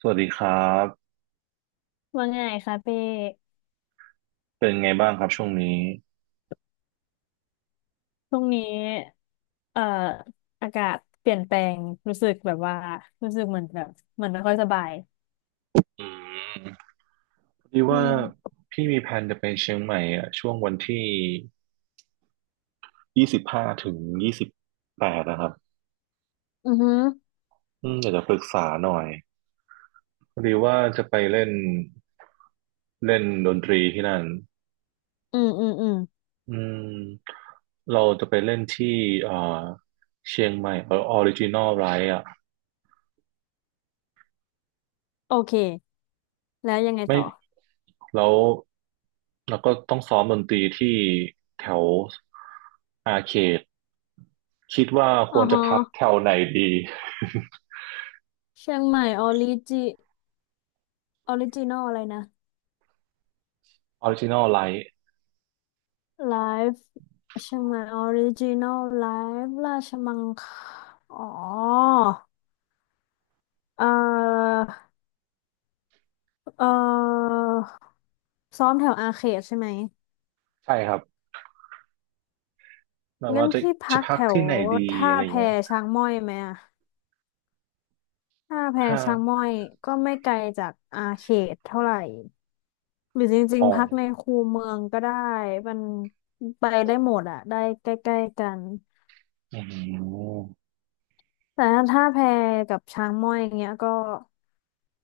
สวัสดีครับว่าไงคะเป้เป็นไงบ้างครับช่วงนี้ช่วงนี้เอ่ออากาศเปลี่ยนแปลง รู้สึกแบบว่า รู้สึกเหมือนแบบเหมือนไม่ค่อยสบาย อืมพอดีอืว่ามพี่มีแผนจะไปเชียงใหม่อ่ะช่วงวันที่25ถึง28นะครับอือฮึอืมอยากจะปรึกษาหน่อยพอดีว่าจะไปเล่นเล่นดนตรีที่นั่นอืมอืมอืมอืมเราจะไปเล่นที่เอ่อเชียงใหม่เออออริจินอลไรอ่ะโอเค แล้วยังไงไม่ต่อแล้วเราก็ต้องซ้อมดนตรีที่แถวอาร์เขต คิดว่าคอ๋อวรจะฮะพักแถวไหนดีเชียงใหม่ออริจินอลอะไรนะออริจินอลไลท์ไลฟ์เชียงใหม่ออริจินอลไลฟ์ราชมังคอ๋อ เอ่อเอ่อซ้อมแถวอาเขตใช่ไหม ใช่ครับแบบงั้ว่านจะพี่พัจะกพัแถกวที่ไหนดีท่าอะไรแพเงี้ยช้างม้อยไหมอะท่าแพถ้าช้างม้อยก็ไม่ไกลจากอาเขตเท่าไหร่หรือจริอ๋งอๆพักในคูเมืองก็ได้มันไปได้หมดอะได้ใกล้ๆกันอืมแต่ถ้าท่าแพกับช้างม้อยอย่างเงี้ยก็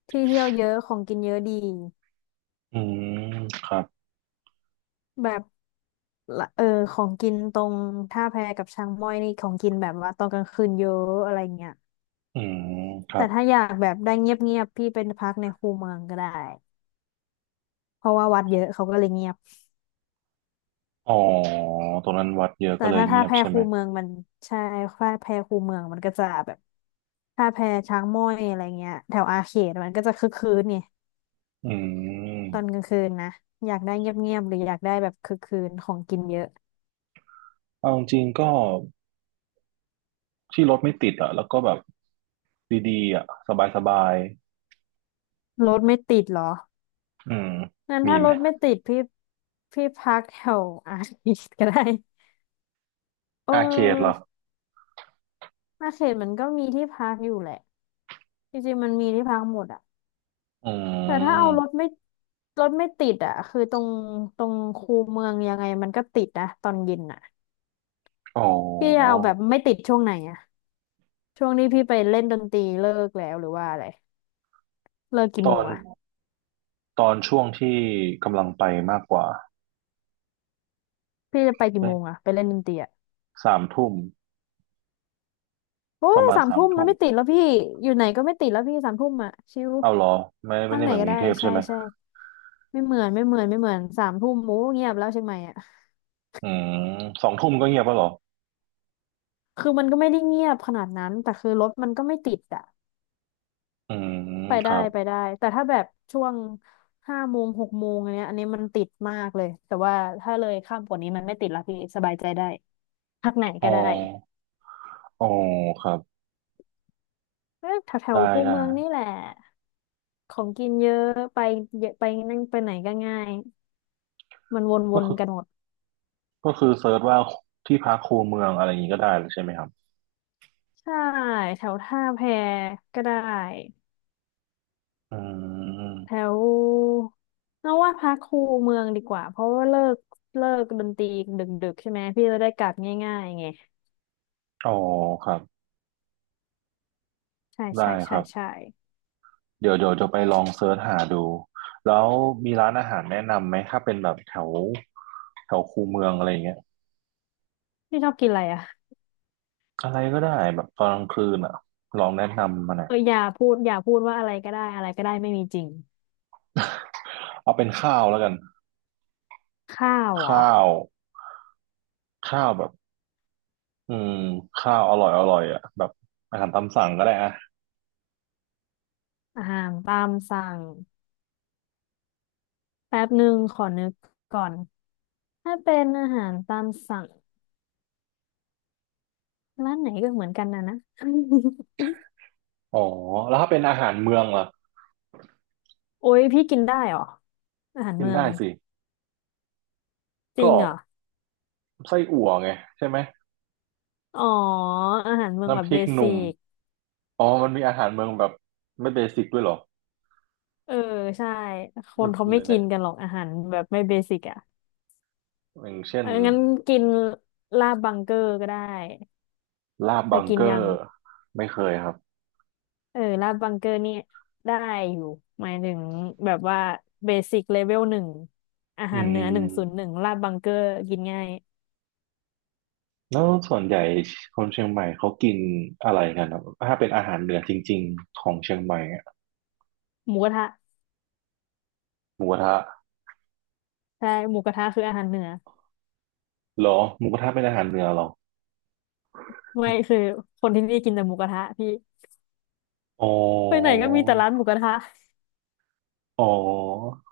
ที่เที่ยวเยอะของกินเยอะดีอืมครับแบบละเออของกินตรงท่าแพกับช้างม้อยนี่ของกินแบบว่าตอนกลางคืนเยอะอะไรเงี้ยอืมครัแต่บถ้าอยากแบบได้เงียบๆพี่เป็นพักในคูเมืองก็ได้ เพราะว่าวัดเยอะเขาก็เลยเงียบอ๋อตรงนั้นวัดเยอะแต่ก็เลยถ้าเงีถ้ายบแพใช่ไหคูม เมืองมันใช่ถ้าแพคูเมืองมันก็จะแบบถ้าแพช้างม้อยอะไรเงี้ยแถวอาเขตมันก็จะคึกคืนไงอืตมอนกลางคืนนะอยากได้เงียบๆหรืออยากได้แบบคึกคืนของกินเยอะเอาจริงๆก็ที่รถไม่ติดอ่ะแล้วก็แบบดีๆอ่ะสบายรถไม่ติดเหรอๆอืมงั้นมีถ้าไหรมถไม่ติดพี่พักแถวอาเขตก็ได้เอาเคดเหรออออาเขตมันก็มีที่พักอยู่แหละจริงๆมันมีที่พักหมดอะ อืแต่ถ้าเอารถมไม่รถไม่ติดอ่ะคือตรงคูเมืองยังไงมันก็ติดนะตอนเย็นอ่ะอ๋พี่จะอเอาแบบไม่ติดช่วงไหนอ่ะช่วงนี้พี่ไปเล่นดนตรีเลิกแล้วหรือว่าอะไรเลิกกี่ตโมองนอ่ะตอนช่วงที่กำลังไปมากกว่า พี่จะไปกี่โมงอ่ะไปเล่นดนตรีอ่ะสามทุ่มโอ้ปยระมาณสามสามทุ่มมัทุ่นมไม่ติดแล้วพี่อยู่ไหนก็ไม่ติดแล้วพี่สามทุ่มอ่ะชิวเอาเหรอไม่พักได้ไหนเหมือนก็กรุได้งเทพใช่ใช่ไหมใช่ไม่เหมือนไม่เหมือนไม่เหมือนสามทุ่มโอ้เงียบแล้วเชียงใหม่อ่ะอืมสองทุ่มก็เงียบแล้วเหรอคือมันก็ไม่ได้เงียบขนาดนั้นแต่คือรถมันก็ไม่ติดอ่ะ อืมไปคได้รัไปบได้แต่ถ้าแบบช่วงห้าโมงหกโมงอันเนี้ยอันนี้มันติดมากเลยแต่ว่าถ้าเลยข้ามกว่านี้มันไม่ติดละพี่สบายใจได้พักไหนอ๋อก็ได้อ๋อครับเออแถได้วๆคูได้เมืองนี่แหละของกินเยอะไปเยอะไปนั่งไปไหนก็ง่ายมันวก็นคือๆกันหมดก็คือเซิร์ชว่าที่พักคูเมืองอะไรอย่างนี้ก็ได้เลยใช่ไหมครับใช่แถวท่าแพก็ได้อืแถมวเอาว่าพักคูเมืองดีกว่าเพราะว่าเลิกดนตรีดึกๆใช่ไหมพี่จะได้กลับง่ายๆไงอ๋อครับใช่ได้ใช่คใช่รับใช่ เดี๋ยวจะไปลองเซิร์ชหาดูแล้วมีร้านอาหารแนะนำไหมถ้าเป็นแบบแถวแถวคูเมืองอะไรอย่างเงี้ยพี่ชอบกินอะไรอ่ะอะไรก็ได้แบบตอนกลางคืนอ่ะลองแนะนำมาหน่อยเอออย่าพูดอย่าพูดว่าอะไรก็ได้อะไรก็ได้ไม่มีจริงเอาเป็นข้าวแล้วกัน ข้าวเหรอข้าวข้าวแบบอืมข้าวอร่อยอร่อยอ่ะแบบอาหารตามสั่งก็ได้อ่ะอาหารตามสั่งแป๊บหนึ่งขอนึกก่อนถ้าเป็นอาหารตามสั่งร้านไหนก็เหมือนกันนะนะ อ๋อแล้วถ้าเป็นอาหารเมืองล่ะ โอ้ยพี่กินได้เหรออาหารกินเมือได้งสิจริก็งเหรอไส้อั่วไงใช่ไหมอ๋ออาหารเมืองแบน้ำพบริเบกหสินุ่มกอ๋อมันมีอาหารเมืองแบบไม่เบสิกด้วยเหรอเออใช่คมันนเขามันไม่กิเนี่ยนกันหรอกอาหารแบบไม่เบสิกอ่ะอย่างเช่เอนองั้นกินลาบบังเกอร์ก็ได้ลาบเคบัยงกินเกอยัง ร์ไม่เคยครับเออลาดบังเกอร์นี่ได้อยู่หมายถึงแบบว่าเบสิกเลเวลหนึ่งอาอืหารเหนือหนึ่งศูนย์หนึ่มงลาดบังเกอร์กินง่ายแล้วส่วนใหญ่คนเชียงใหม่เขากินอะไรกันครับถ้าเป็นอาหารเหนือจริงๆของเชียงใหม่อะหมูกระทะหมูกระทะใช่หมูกระทะคืออาหารเหนือเหรอหมูกระทะเป็นอาหารเหนือเหรอ ไม่คือคนที่นี่กินแต่หมูกระทะพี่อ๋อไปไหนก็มีแต่ร้านหมูกระทะอ๋อ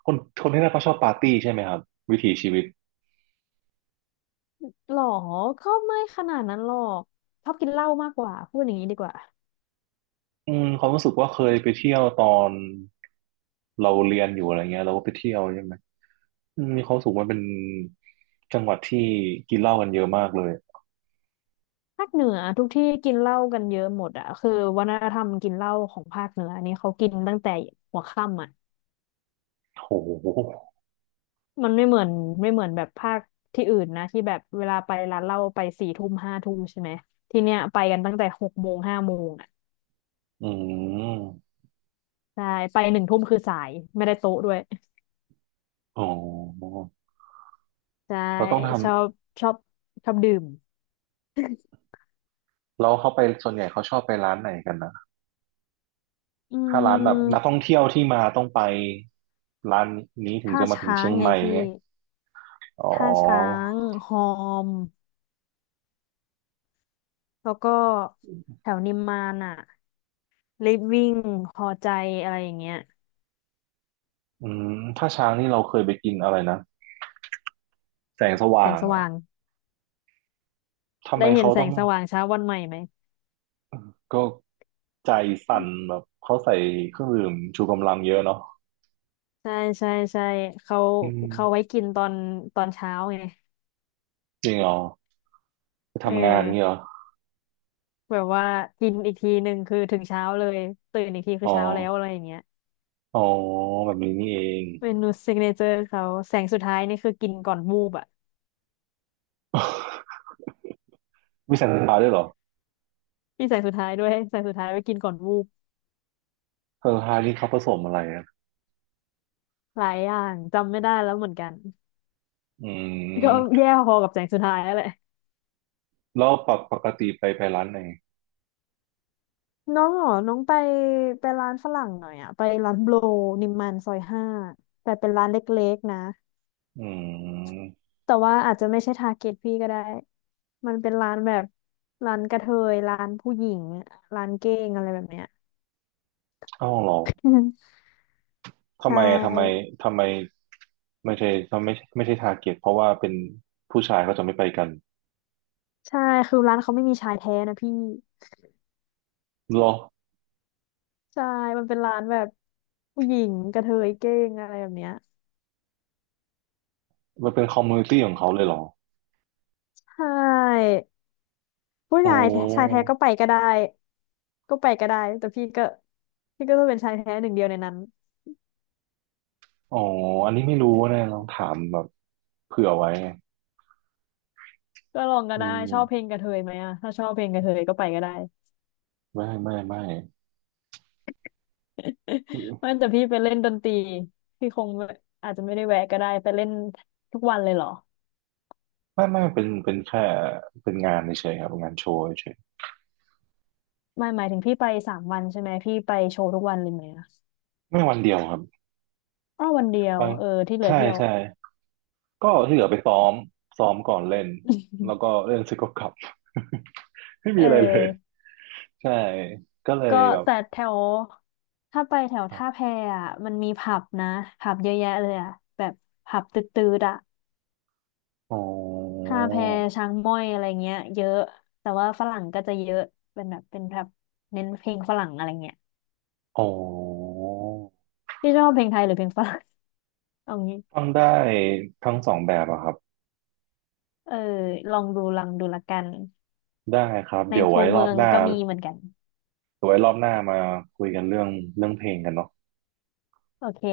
คนคนที่นั่นเขาชอบปาร์ตี้ใช่ไหมครับวิถีชีวิตหรอก็ไม่ขนาดนั้นหรอกชอบกินเหล้ามากกว่าพูดอย่างนี้ดีกว่าอืมความรู้สึกว่าเคยไปเที่ยวตอนเราเรียนอยู่อะไรเงี้ยเราก็ไปเที่ยวใช่ไหมอืมมีความรู้สึกว่ามันเป็นจังหวัดที่กินเหล้ากันเยอะมากเลยภาคเหนือทุกที่กินเหล้ากันเยอะหมดอะคือวัฒนธรรมกินเหล้าของภาคเหนืออันนี้เขากินตั้งแต่หัวค่ำอะ โหมันไม่เหมือนไม่เหมือนแบบภาคที่อื่นนะที่แบบเวลาไปร้านเหล้าไปสี่ทุ่มห้าทุ่มใช่ไหมที่เนี้ยไปกันตั้งแต่หกโมงห้าโมงอ่ะอืมใช่ไปหนึ่งทุ่มคือสายไม่ได้โต๊ะด้วยอ๋อใช่เราต้องทชอบชอบชอบดื่มำแล้วเขาไปส่วนใหญ่เขาชอบไปร้านไหนกันนะอืถ้าร้านแบบนักท่มองเที่ยวที่มาต้องไปร้านนี้ถึงท่าจะมาถึงช้าเชีงยงไงใหม่พี่เงี้ยอ๋ท่าช้าอ งฮอมแล้วก็แถวนิมมานอ่ะลิฟวิ่งพอใจอะไรอย่างเงี้ยอืมถ้าช้างนี่เราเคยไปกินอะไรนะแสงสแสว่างงสอะว่างทำไมได้เห็นเขาแสต้องงสว่างเช้าวันใหม่ไหม ก็ใจสั่นแบบเขาใส่เครื่องดื่มชูกำลังเยอะเนาะใช่ใช่ใช่เขาอืมเขาไว้กินตอนเช้าไงจริงเหรอไปเอทำงานนี่เหรออแบบว่ากินอีกทีหนึ่งคือถึงเช้าเลยตื่นอีกทีคือ๋ออเช้าแล้วอะไรอย่างเงี้ยอ๋อแบบนี้นี่เอง เมนูซิกเนเจอร์เขาแสงสุดท้ายนี่คือกินก่อนวูบอ่ะ มีแสงสุดท้ายด้วยเหรอมีแสงสุดท้ายด้วยแสงสุดท้ายไว้กินก่อนวูบแสงสุดท้ายนี่เขาผสมอะไรอะหลายอย่างจำไม่ได้แล้วเหมือนกัน อื ก็มแย่พอกับแสงสุดท้ายนั่นแหละแล้วปกติไปร้านไหนน้องเหรอน้องไปไปร้านฝรั่งหน่อยอะไปร้านโบรนิมมานซอย 5แต่เป็นร้านเล็กๆนะอืมแต่ว่าอาจจะไม่ใช่ทาร์เก็ตพี่ก็ได้ มันเป็นร้านแบบร้านกระเทยร้านผู้หญิงร้านเก้งอะไรแบบเนี้ย เอ้าเหรอ ใชทำไมทำไม่ทำไมไม่ใช่ไม่ใช่ไม่ใช่ทาร์เก็ตเพราะว่าเป็นผู้ชายเขาจะไม่ไปกัน ใช่คือร้านเขาไม่มีชายแท้นะพี่เหรอใช่มันเป็นร้านแบบผู้หญิงกระเทยเก้งอะไรแบบเนี้ยมันเป็นคอมมูนิตี้ของเขาเลยเหรอใช่ผู้โอ้ชายแท้ใชายแท้ก็ช่ไปก็ได้ก็ไปก็ได้แต่พี่ก็พี่ก็ต้องเป็นชายแท้หนึ่งเดียวในนั้นอ๋ออันนี้ไม่รู้นะลองถามแบบเผื่อไว้ไงก็ลองก็อืได้ชอบเพลมงกระเทยไหมอะถ้าชอบเพลงกระเทยก็ไปก็ได้ ไม่ไม่ไม่ ไม่ไมแต่พี่ไปเล่นดนตรีพี่คงแบบอาจจะไม่ได้แวะก็ได้ไปเล่นทุกวันเลยเหรอ ่ไม่เป็นเป็นแค่เป็นงานเฉยๆครับงานโชว์เฉยไม่หมายถึงพี่ไป3 วันใช่ไหมพี่ไปโชว์ทุกวันเลยไหมอะๆไม่วันเดียวครับอ้อวันเดียไปวเออที่เหลือใช่เที่ยว ใช่ก็ที่เหลือไปซ้อมก่อนเล่นแล้วก็ เล่นเสร็จก็กลับ ไม่เอมีอะไรเลยอใช่ก็เลยก็แบบแต่แถวถ้าไปแถวท่าแพอ่ะมันมีผับนะผับเยอะแยะเลยอ่ะแบบผับตืดๆอ่ะอ๋อท่าแพช้างม้อยอะไรเงี้ยเยอะแต่ว่าฝรั่งก็จะเยอะเป็นแบบเป็นแบบเน้นเพลงฝรั่งอะไรเงี้ยอ๋อพี่ชอบเพลงไทยหรือเพลงฝรั่ง เอางี้ฟังได้ทั้งสองแบบอะครับ เออลองดูลังดูละกันได้ครับในเดี๋ยวคูไว้รเมือบองหน้าก็มีเหมือนกันเดี๋ยวไว้รอบหน้ามาคุยกันเรื่องเพลงกันเนาะโอเค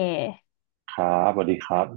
ครับสวัสดีครับ